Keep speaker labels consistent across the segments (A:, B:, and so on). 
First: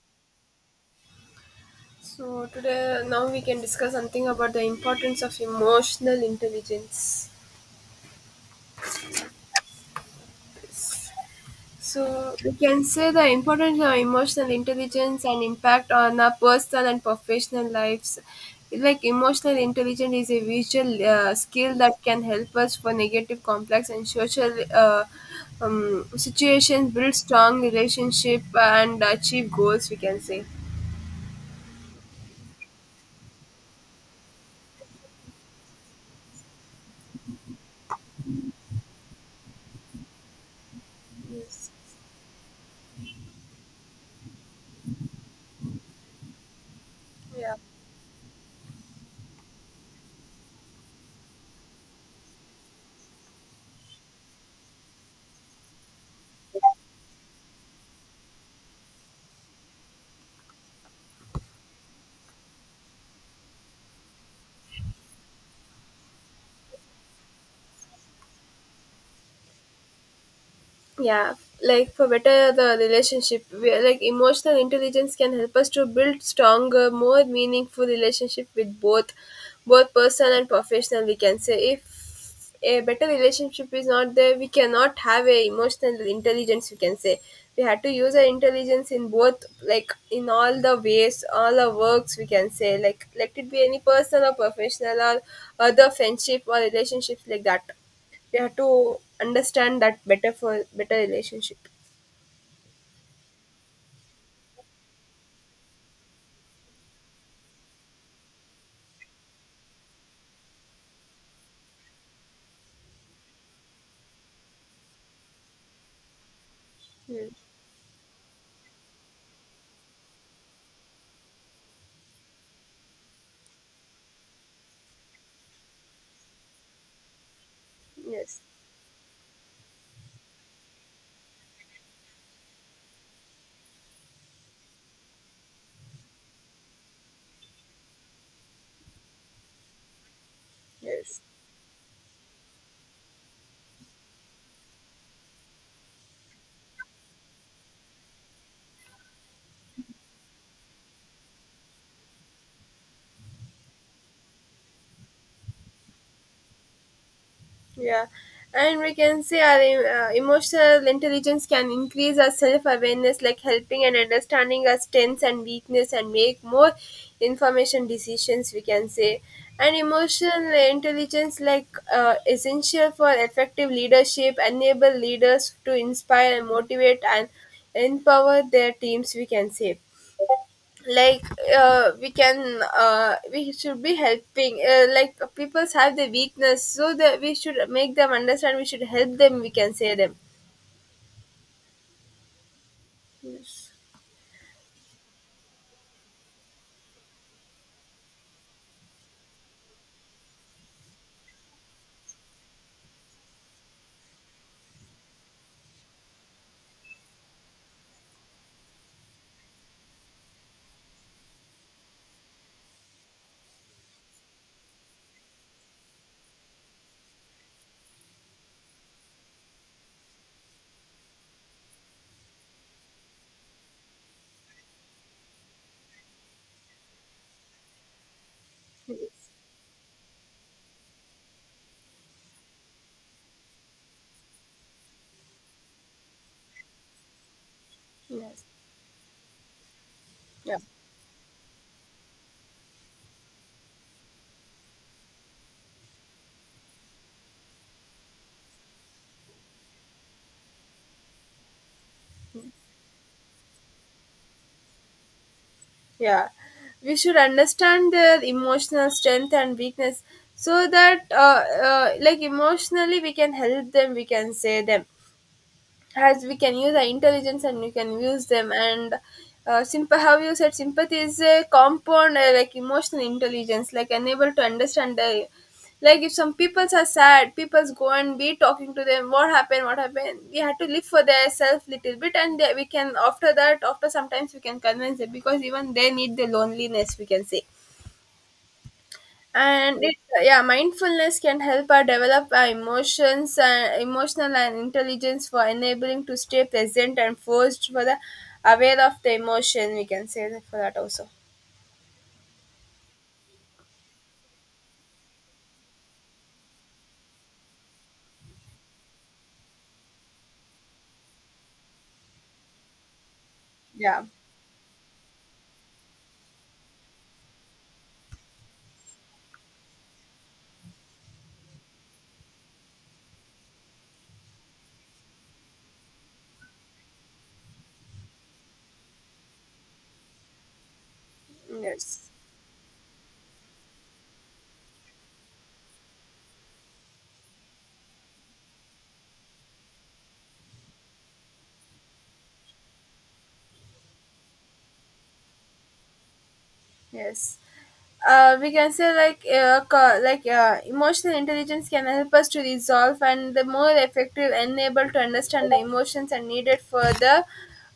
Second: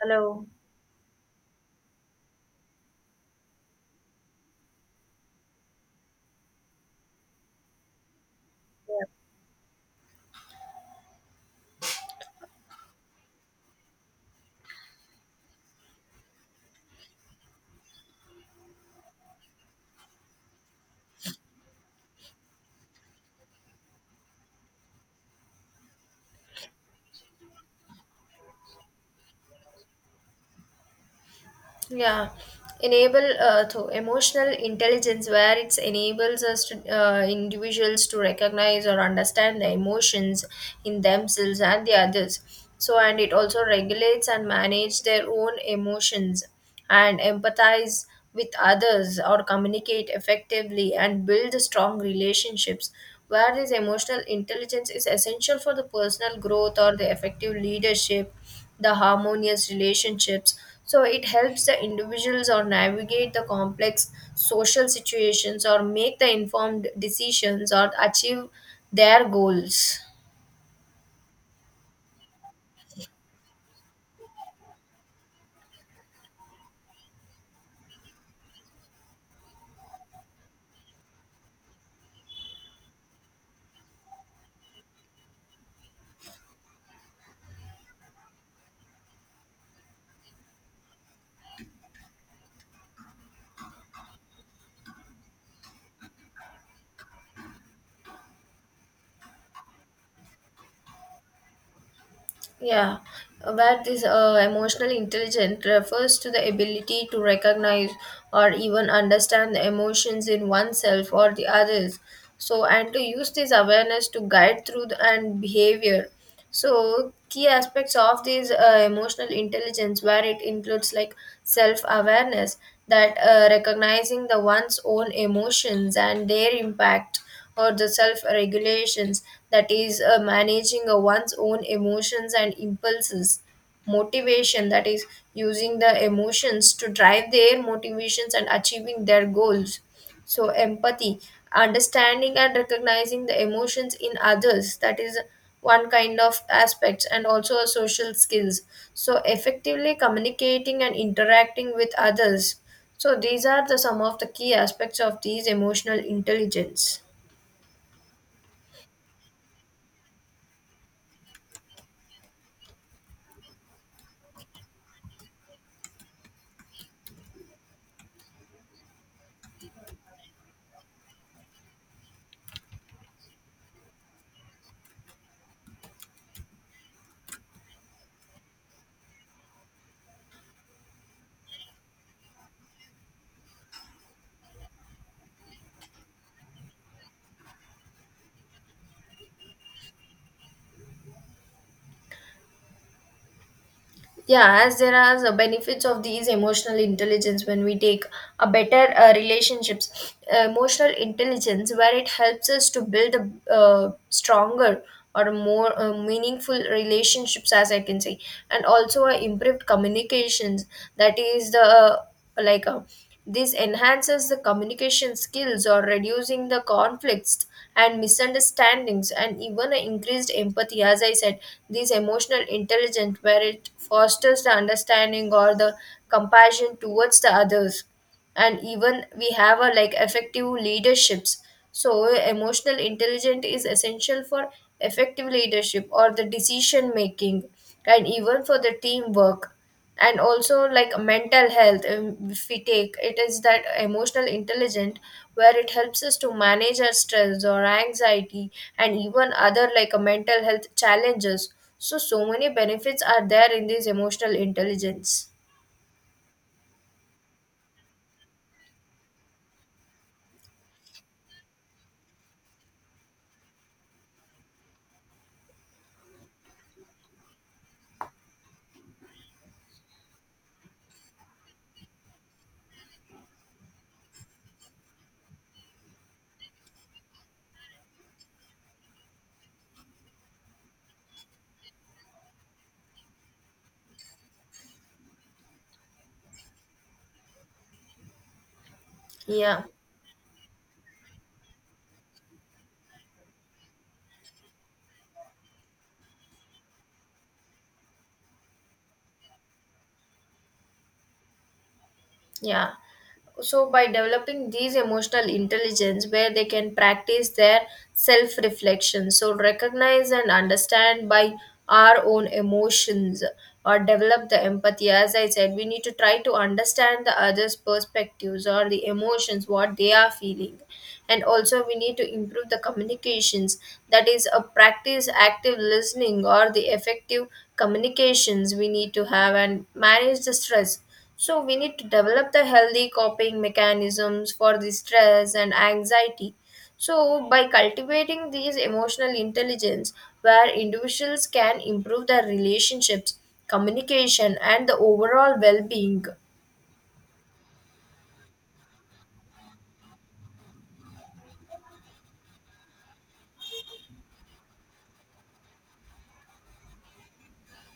A: Hello.
B: So today now we can discuss something about the importance of emotional intelligence.
A: Yeah.
B: So we can say the importance of emotional intelligence and impact on our personal and professional lives. Like emotional intelligence is a visual skill that can help us for negative, complex, and social situations, build strong relationship, and achieve goals. We can say.
A: Yeah, enable to emotional intelligence where it enables us to individuals to recognize or understand the emotions in themselves
B: Yes.
A: and the others. So, and it also regulates and manage their own emotions and
B: Yeah.
A: empathize with others or communicate effectively and build strong relationships, where this emotional intelligence is essential for the personal growth or the effective leadership, the harmonious relationships. So it helps the individuals or navigate the complex social situations or make the informed decisions or achieve their goals.
B: Yeah, like for better the relationship we are like emotional intelligence can help us to build stronger more meaningful relationship with both both personal and professional, we can say. If a better relationship is not there we cannot have a emotional intelligence, we can say. We had to use our intelligence in both, like in all the ways, all our works we can say, like let it be any personal or professional or other friendship or relationships like that. They have to understand that better for better relationship.
A: Yeah, where this emotional intelligence refers to the ability to recognize or even understand the emotions in oneself or the others. So, and to use this awareness to guide through the, and behavior. So,
B: Hmm.
A: key aspects of this emotional intelligence, where it includes like self awareness, that recognizing the one's own emotions and their impact or the self
B: Yes,
A: regulations, that is managing one's own emotions and impulses, motivation, that is using the emotions to drive their motivations and achieving their goals, so empathy,
B: yes,
A: understanding and recognizing the emotions in others, that is one kind of aspects, and also social skills, so effectively communicating and interacting with others. So these are the some of the key aspects of these emotional intelligence.
B: yeah. And we can say our emotional intelligence can increase our self awareness, like helping and understanding our strengths and weakness, and make more information decisions, we can say, and emotional intelligence like essential for effective leadership, enable leaders to inspire and motivate and empower their teams, we can say. Like we should be helping, like people have the weakness so that we should make them understand, we should help them, we can say them.
A: Yeah, as there are the benefits of these emotional intelligence, when we take a better relationships, emotional intelligence where it helps us to build a stronger or more meaningful relationships, as I can say. And also improved communications, that is the like a. This enhances the communication skills or reducing the conflicts and misunderstandings, and even a increased empathy. As I said, this emotional intelligence where it fosters the understanding or the compassion towards the others. And even we have a like effective leaderships. So emotional intelligence is essential for effective leadership or the decision making and even
B: Yes,
A: for the teamwork, and
B: yeah,
A: also like mental health, if we take, it is that emotional intelligent where it helps us to manage our stress or anxiety and even other like mental health challenges. So so many benefits are there in this emotional intelligence.
B: yeah, we should understand their emotional strength and weakness so that, like emotionally we can help them, we can say them, as we can use our intelligence and we can use them. And how you said sympathy is a compound like emotional intelligence, like unable to understand the, like if some peoples are sad peoples go and be talking to them, what happened, what happened, we have to live for their self little bit and they, we can after that, after sometimes we can convince them because even they need the loneliness, we can say.
A: Yeah.
B: And it, yeah, mindfulness can help us develop our emotions and emotional and intelligence for enabling to stay present and forced for the aware of the emotion, we can say, that for that also.
A: Yeah. So, by developing these emotional intelligence, where they can practice their self reflection, so recognize and understand by our own emotions or
B: Yeah,
A: develop the empathy. As I said, we need to try to understand the other's perspectives or the emotions, what they are feeling. And also, we need to improve the communications, that is, a practice active listening or the effective communications we need to have, and manage the stress, so we need to
B: yes,
A: develop the healthy coping mechanisms for the stress and anxiety. So by cultivating these emotional intelligence, where individuals can improve their relationships, communication and the overall well-being.
B: yes. We can say like like emotional intelligence can help us to resolve and the more effective and able to understand the emotions and needed for the,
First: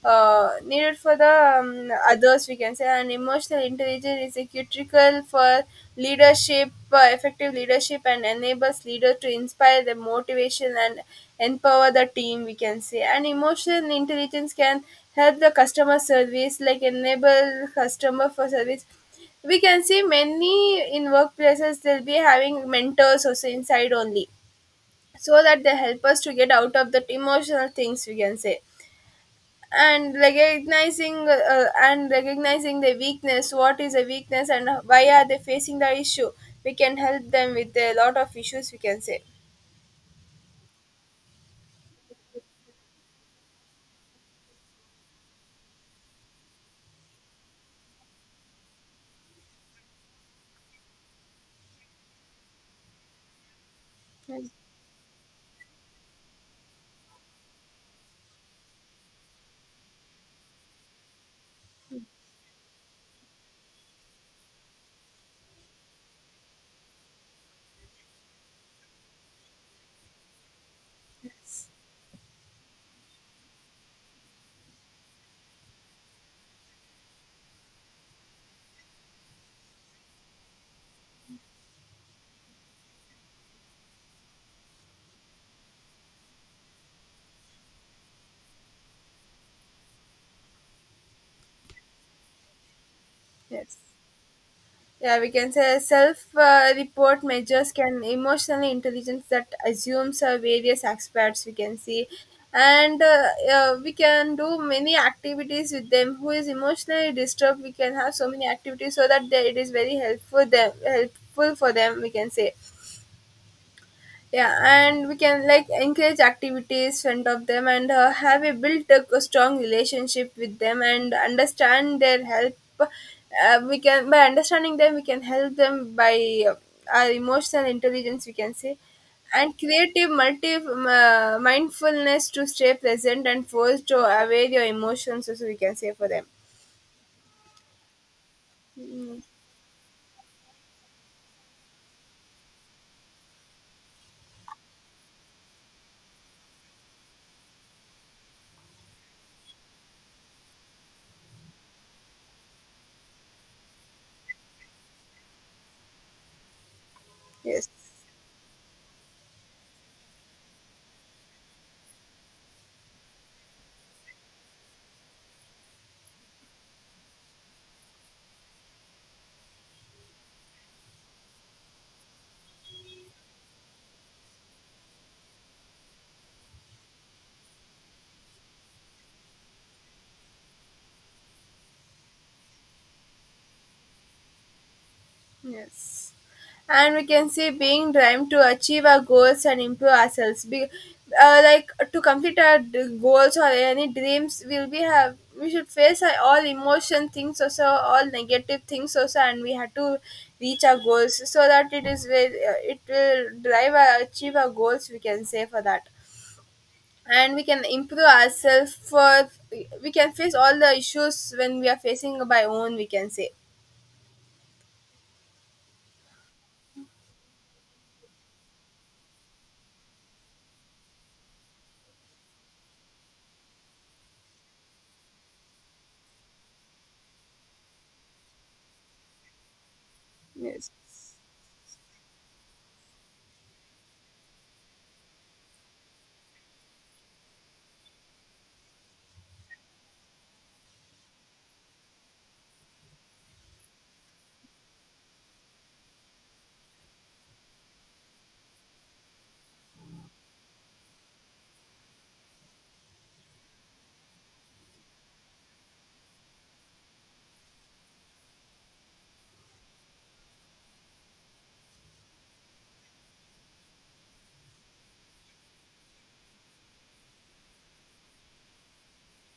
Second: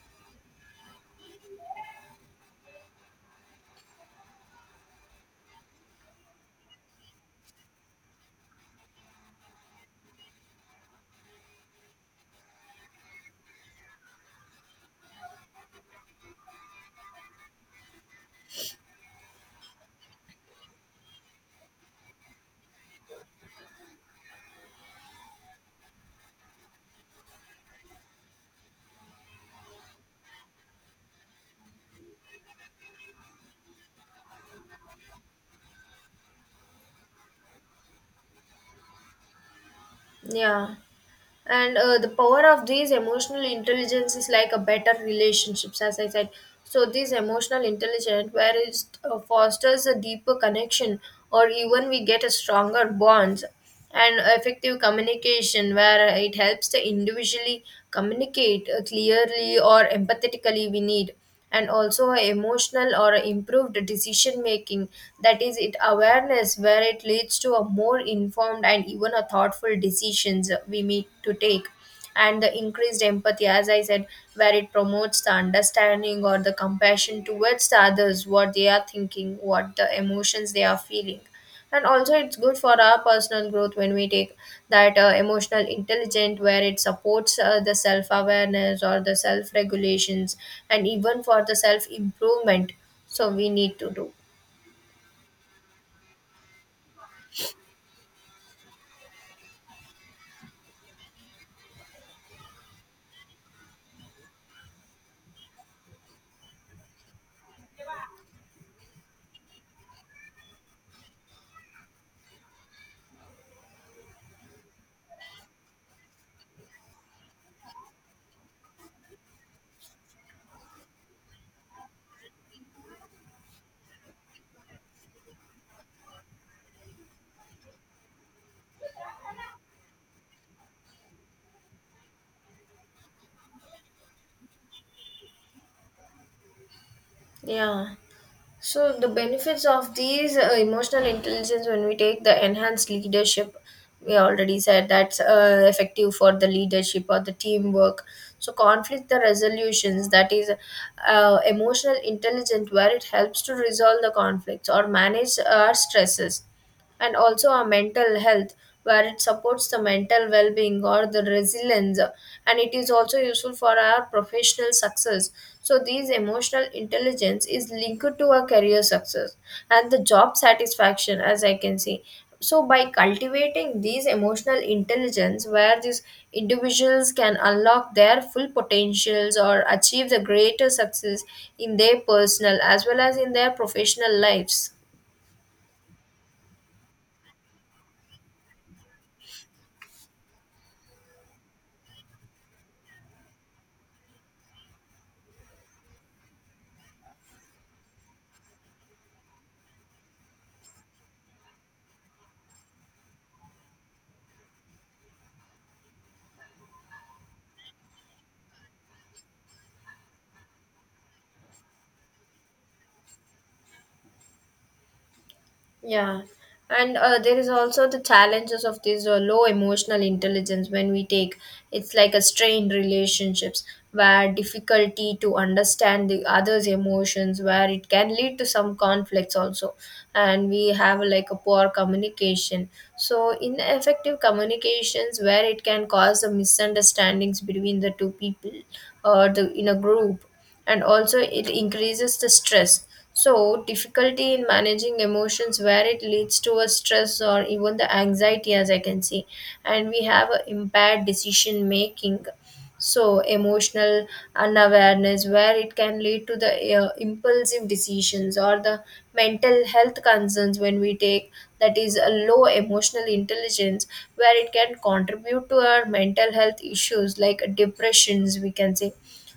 B: others, we can say. And emotional intelligence is a critical for leadership, effective leadership, and enables leader to inspire the motivation and empower the team, we can say. And emotional intelligence can help the customer service, like enable customer for service. We can see many in workplaces they'll be having mentors also inside only, so that they help us to get out of that emotional things, we can say. And recognizing, and recognizing the weakness, what is a weakness and why are they facing the issue, we can help them with a lot of issues, we can say.
A: Yeah. And the power of these emotional intelligence is like a better relationships, as I said. So this emotional intelligence where it fosters a deeper connection or even we get a stronger bonds, and
B: Yes,
A: effective communication where it helps the individually communicate clearly or empathetically we need. And also emotional or improved decision making, that is it awareness where it leads to a more informed and even a thoughtful decisions we need to take. And the increased empathy, as I said, where it promotes the understanding or the compassion towards the others, what they are thinking, what the emotions they are feeling. And also it's good for our personal growth when we take, that emotional intelligent where it supports the self awareness or the self regulations, and even for the self improvement, so we
B: yes,
A: need to do.
B: yeah. We can say self report measures can emotionally intelligence that assumes various aspects, we can see. And we can do many activities with them who is emotionally disturbed, we can have so many activities so that they, it is very helpful them, helpful for them, we can say. Yeah, and we can like encourage activities front of them and have a built a strong relationship with them and understand their help. We can, by understanding them we can help them by uh, our emotional intelligence, we can say. And creative multi mindfulness to stay present and forced to aware your emotions also, we can say for them.
A: Yeah. So the
B: Mm,
A: benefits of these emotional intelligence when we take, the enhanced leadership, we already said that's effective for the leadership or the teamwork. So conflict the resolutions, that is emotional intelligence where it helps to resolve the conflicts or manage our stresses, and also our
B: yes.
A: mental health where it supports the mental well-being or the resilience. And it is also useful for our professional success, so these emotional intelligence is linked to our career success and the job satisfaction, as I can see. So by cultivating these emotional intelligence, where these individuals can unlock their full potentials or achieve the greater success in their personal as well as in their professional lives.
B: Yes. And we can see being driven to achieve our goals and improve ourselves. Be, like to complete our goals or any dreams, will we have we should face all emotion things also, all negative things also, and we have to reach our goals so that it is very, it will drive our achieve our goals, we can say for that. And we can improve ourselves for we can face all the issues when we are facing by own, we can say.
A: Yeah, and there is also the challenges of this low emotional intelligence when we take. It's like a strained relationships, where difficulty to understand the other's emotions where it can lead to some conflicts also. And we
B: Yes.
A: have like a poor communication, so ineffective communications where it can cause the misunderstandings between the two people or the in a group. And also it increases the stress, so difficulty in managing emotions where it leads to a stress or even the anxiety, as I can see. And we have a impaired decision making, so emotional unawareness where it can lead to the impulsive decisions, or the mental health concerns when we take, that is a low emotional intelligence where it can contribute to our mental health issues like depressions, we can say.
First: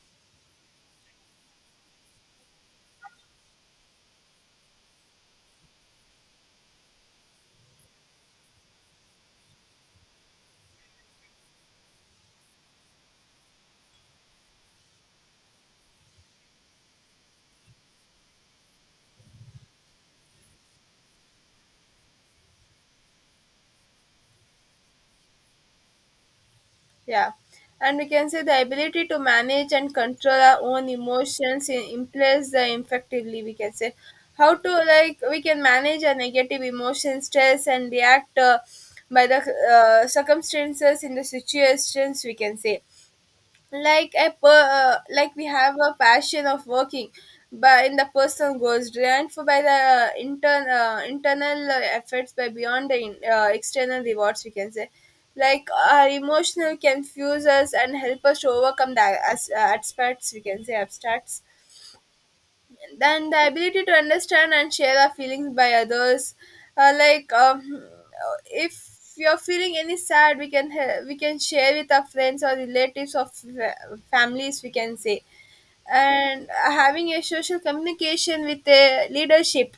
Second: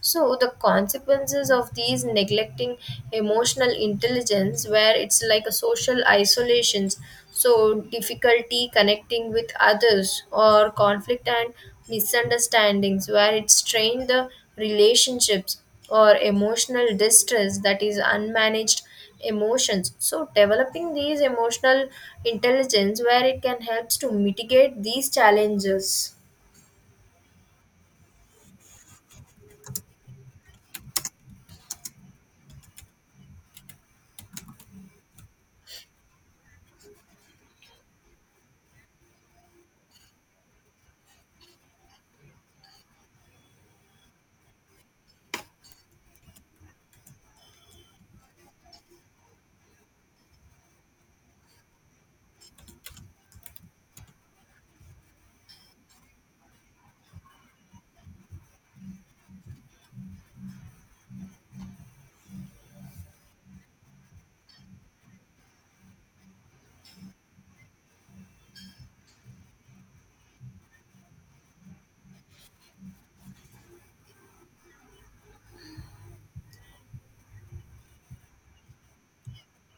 A: So the consequences of these neglecting emotional intelligence, where it's like a social isolations, so difficulty connecting with others, or conflict and misunderstandings, where it strain the relationships, or emotional distress, that is unmanaged emotions. So developing these emotional intelligence where it can helps to mitigate these challenges.
B: Yeah. And we can say the ability to manage and control our own emotions in place the effectively, we can say. How to, like, we can manage our negative emotion, stress, and react by the circumstances in the situations, we can say. Like a like we have a passion of working, but in the person goes driven for by the internal efforts by beyond the external rewards, we can say. Like our emotional confuse us and help us to overcome the abstracts we can say, abstracts. Then the ability to understand and share our feelings by others, uh, like um, if you're feeling any sad we can we can share with our friends or relatives or families, we can say. And having a social communication with a leadership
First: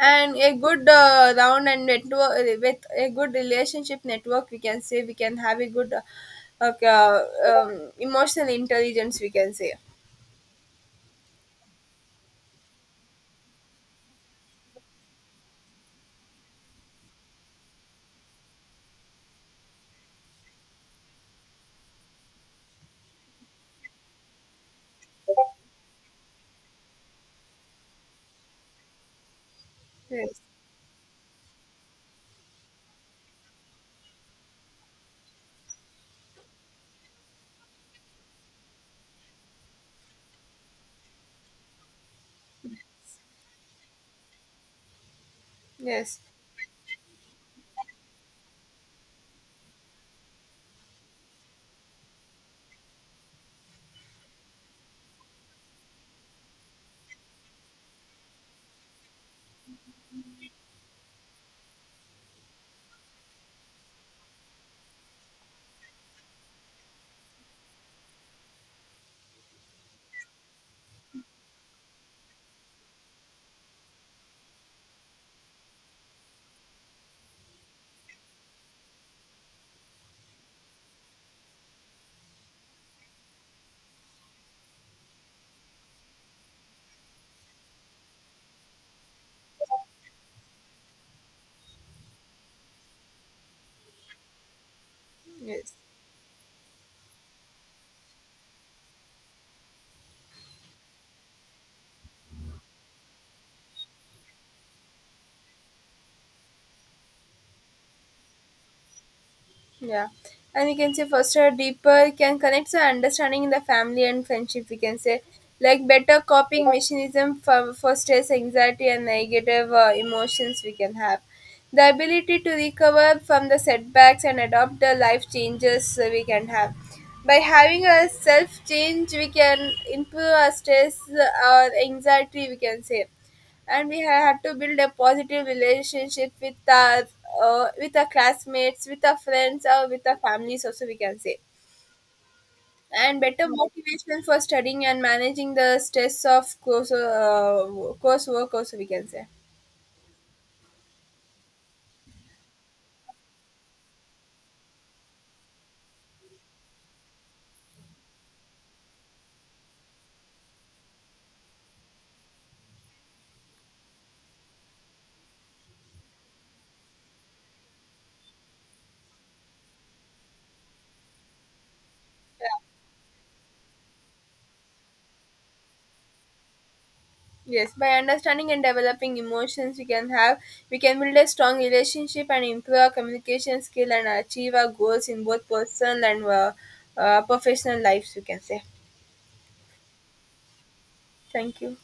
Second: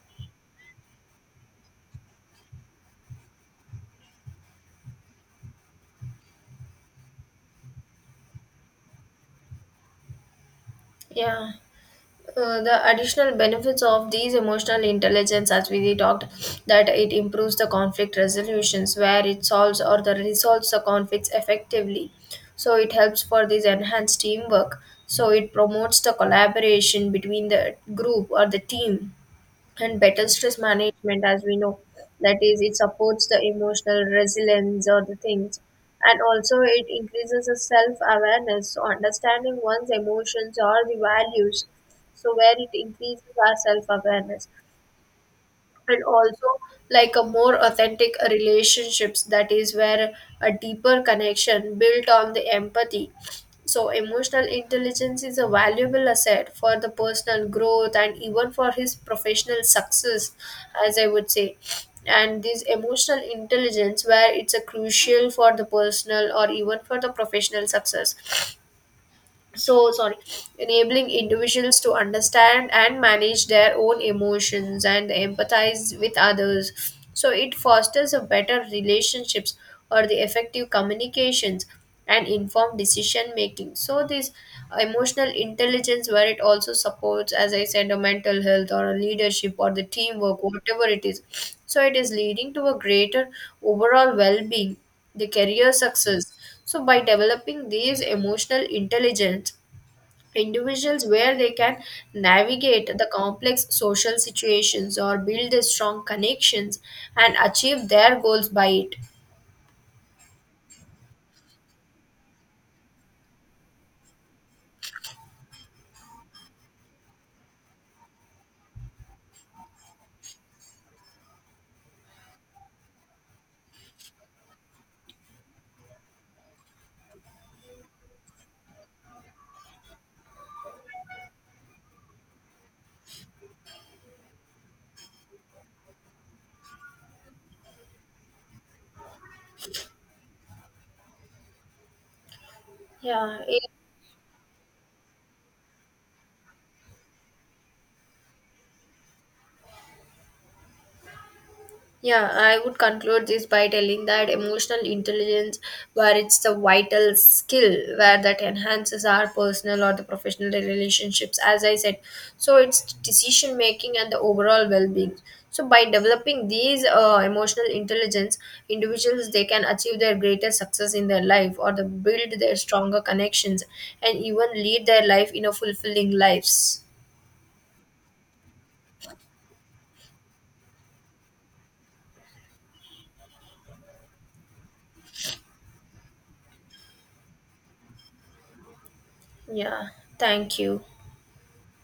B: and a good round and network, with a good relationship network we can say, we can have a good emotional intelligence, we can say.
A: Yeah. The additional benefits of these emotional intelligence, as we talked, that it improves the conflict resolutions where it solves or the resolves the conflicts effectively. So it helps for this enhanced teamwork, so it promotes the collaboration between the group or the team. And better
B: Yes,
A: stress management, as we know, that is it supports the emotional resilience or the things. And also it increases the self-awareness, so understanding one's emotions or the values, so where it increases our self-awareness. And
B: yes,
A: also like a more authentic relationships, that is where a deeper connection built on the empathy. So emotional intelligence is a valuable asset for the personal growth and even for his professional success, as I would say. And this emotional intelligence, where it's a crucial for the personal or even for the professional success, so sorry, enabling individuals to understand and manage their own emotions and empathize with others, so it fosters a better relationships or the effective communications and informed decision making. So this emotional intelligence where it also supports, as I said, a mental health or a leadership or the teamwork, whatever it is. So it is leading to a greater overall well-being, the career
B: yes.
A: success. So, by developing these emotional intelligence, individuals where they can navigate the complex social situations or build strong connections and achieve their goals by it.
B: Yeah. And we can say foster a deeper can connect to understanding in the family and friendship, we can say, like better coping mechanism for fosters anxiety and negative emotions we can have. The ability to recover from the setbacks and adopt the life changes, we can have. By having a self change, we can improve our stress or anxiety, we can say. And we had to build a positive relationship with our, with our classmates, with our friends, or with our families also, we can say. And
A: Yeah.
B: better motivation for studying and managing the stress of course, coursework also, we can say.
A: Yeah, I would conclude this by telling that emotional intelligence, where it's a vital skill, where that enhances our personal or the professional relationships, as I said. So it's decision making and the overall well-being. So by developing these emotional intelligence, individuals they can achieve their greatest success in their life, or the build their
B: Yeah.
A: stronger connections, and even lead their life in a fulfilling lives.
B: Yes, by understanding and developing emotions we can have, we can build a strong relationship and improve our communication skill and achieve our goals in both personal and professional lives, we can say.
A: Yeah, thank you.
B: Thank you.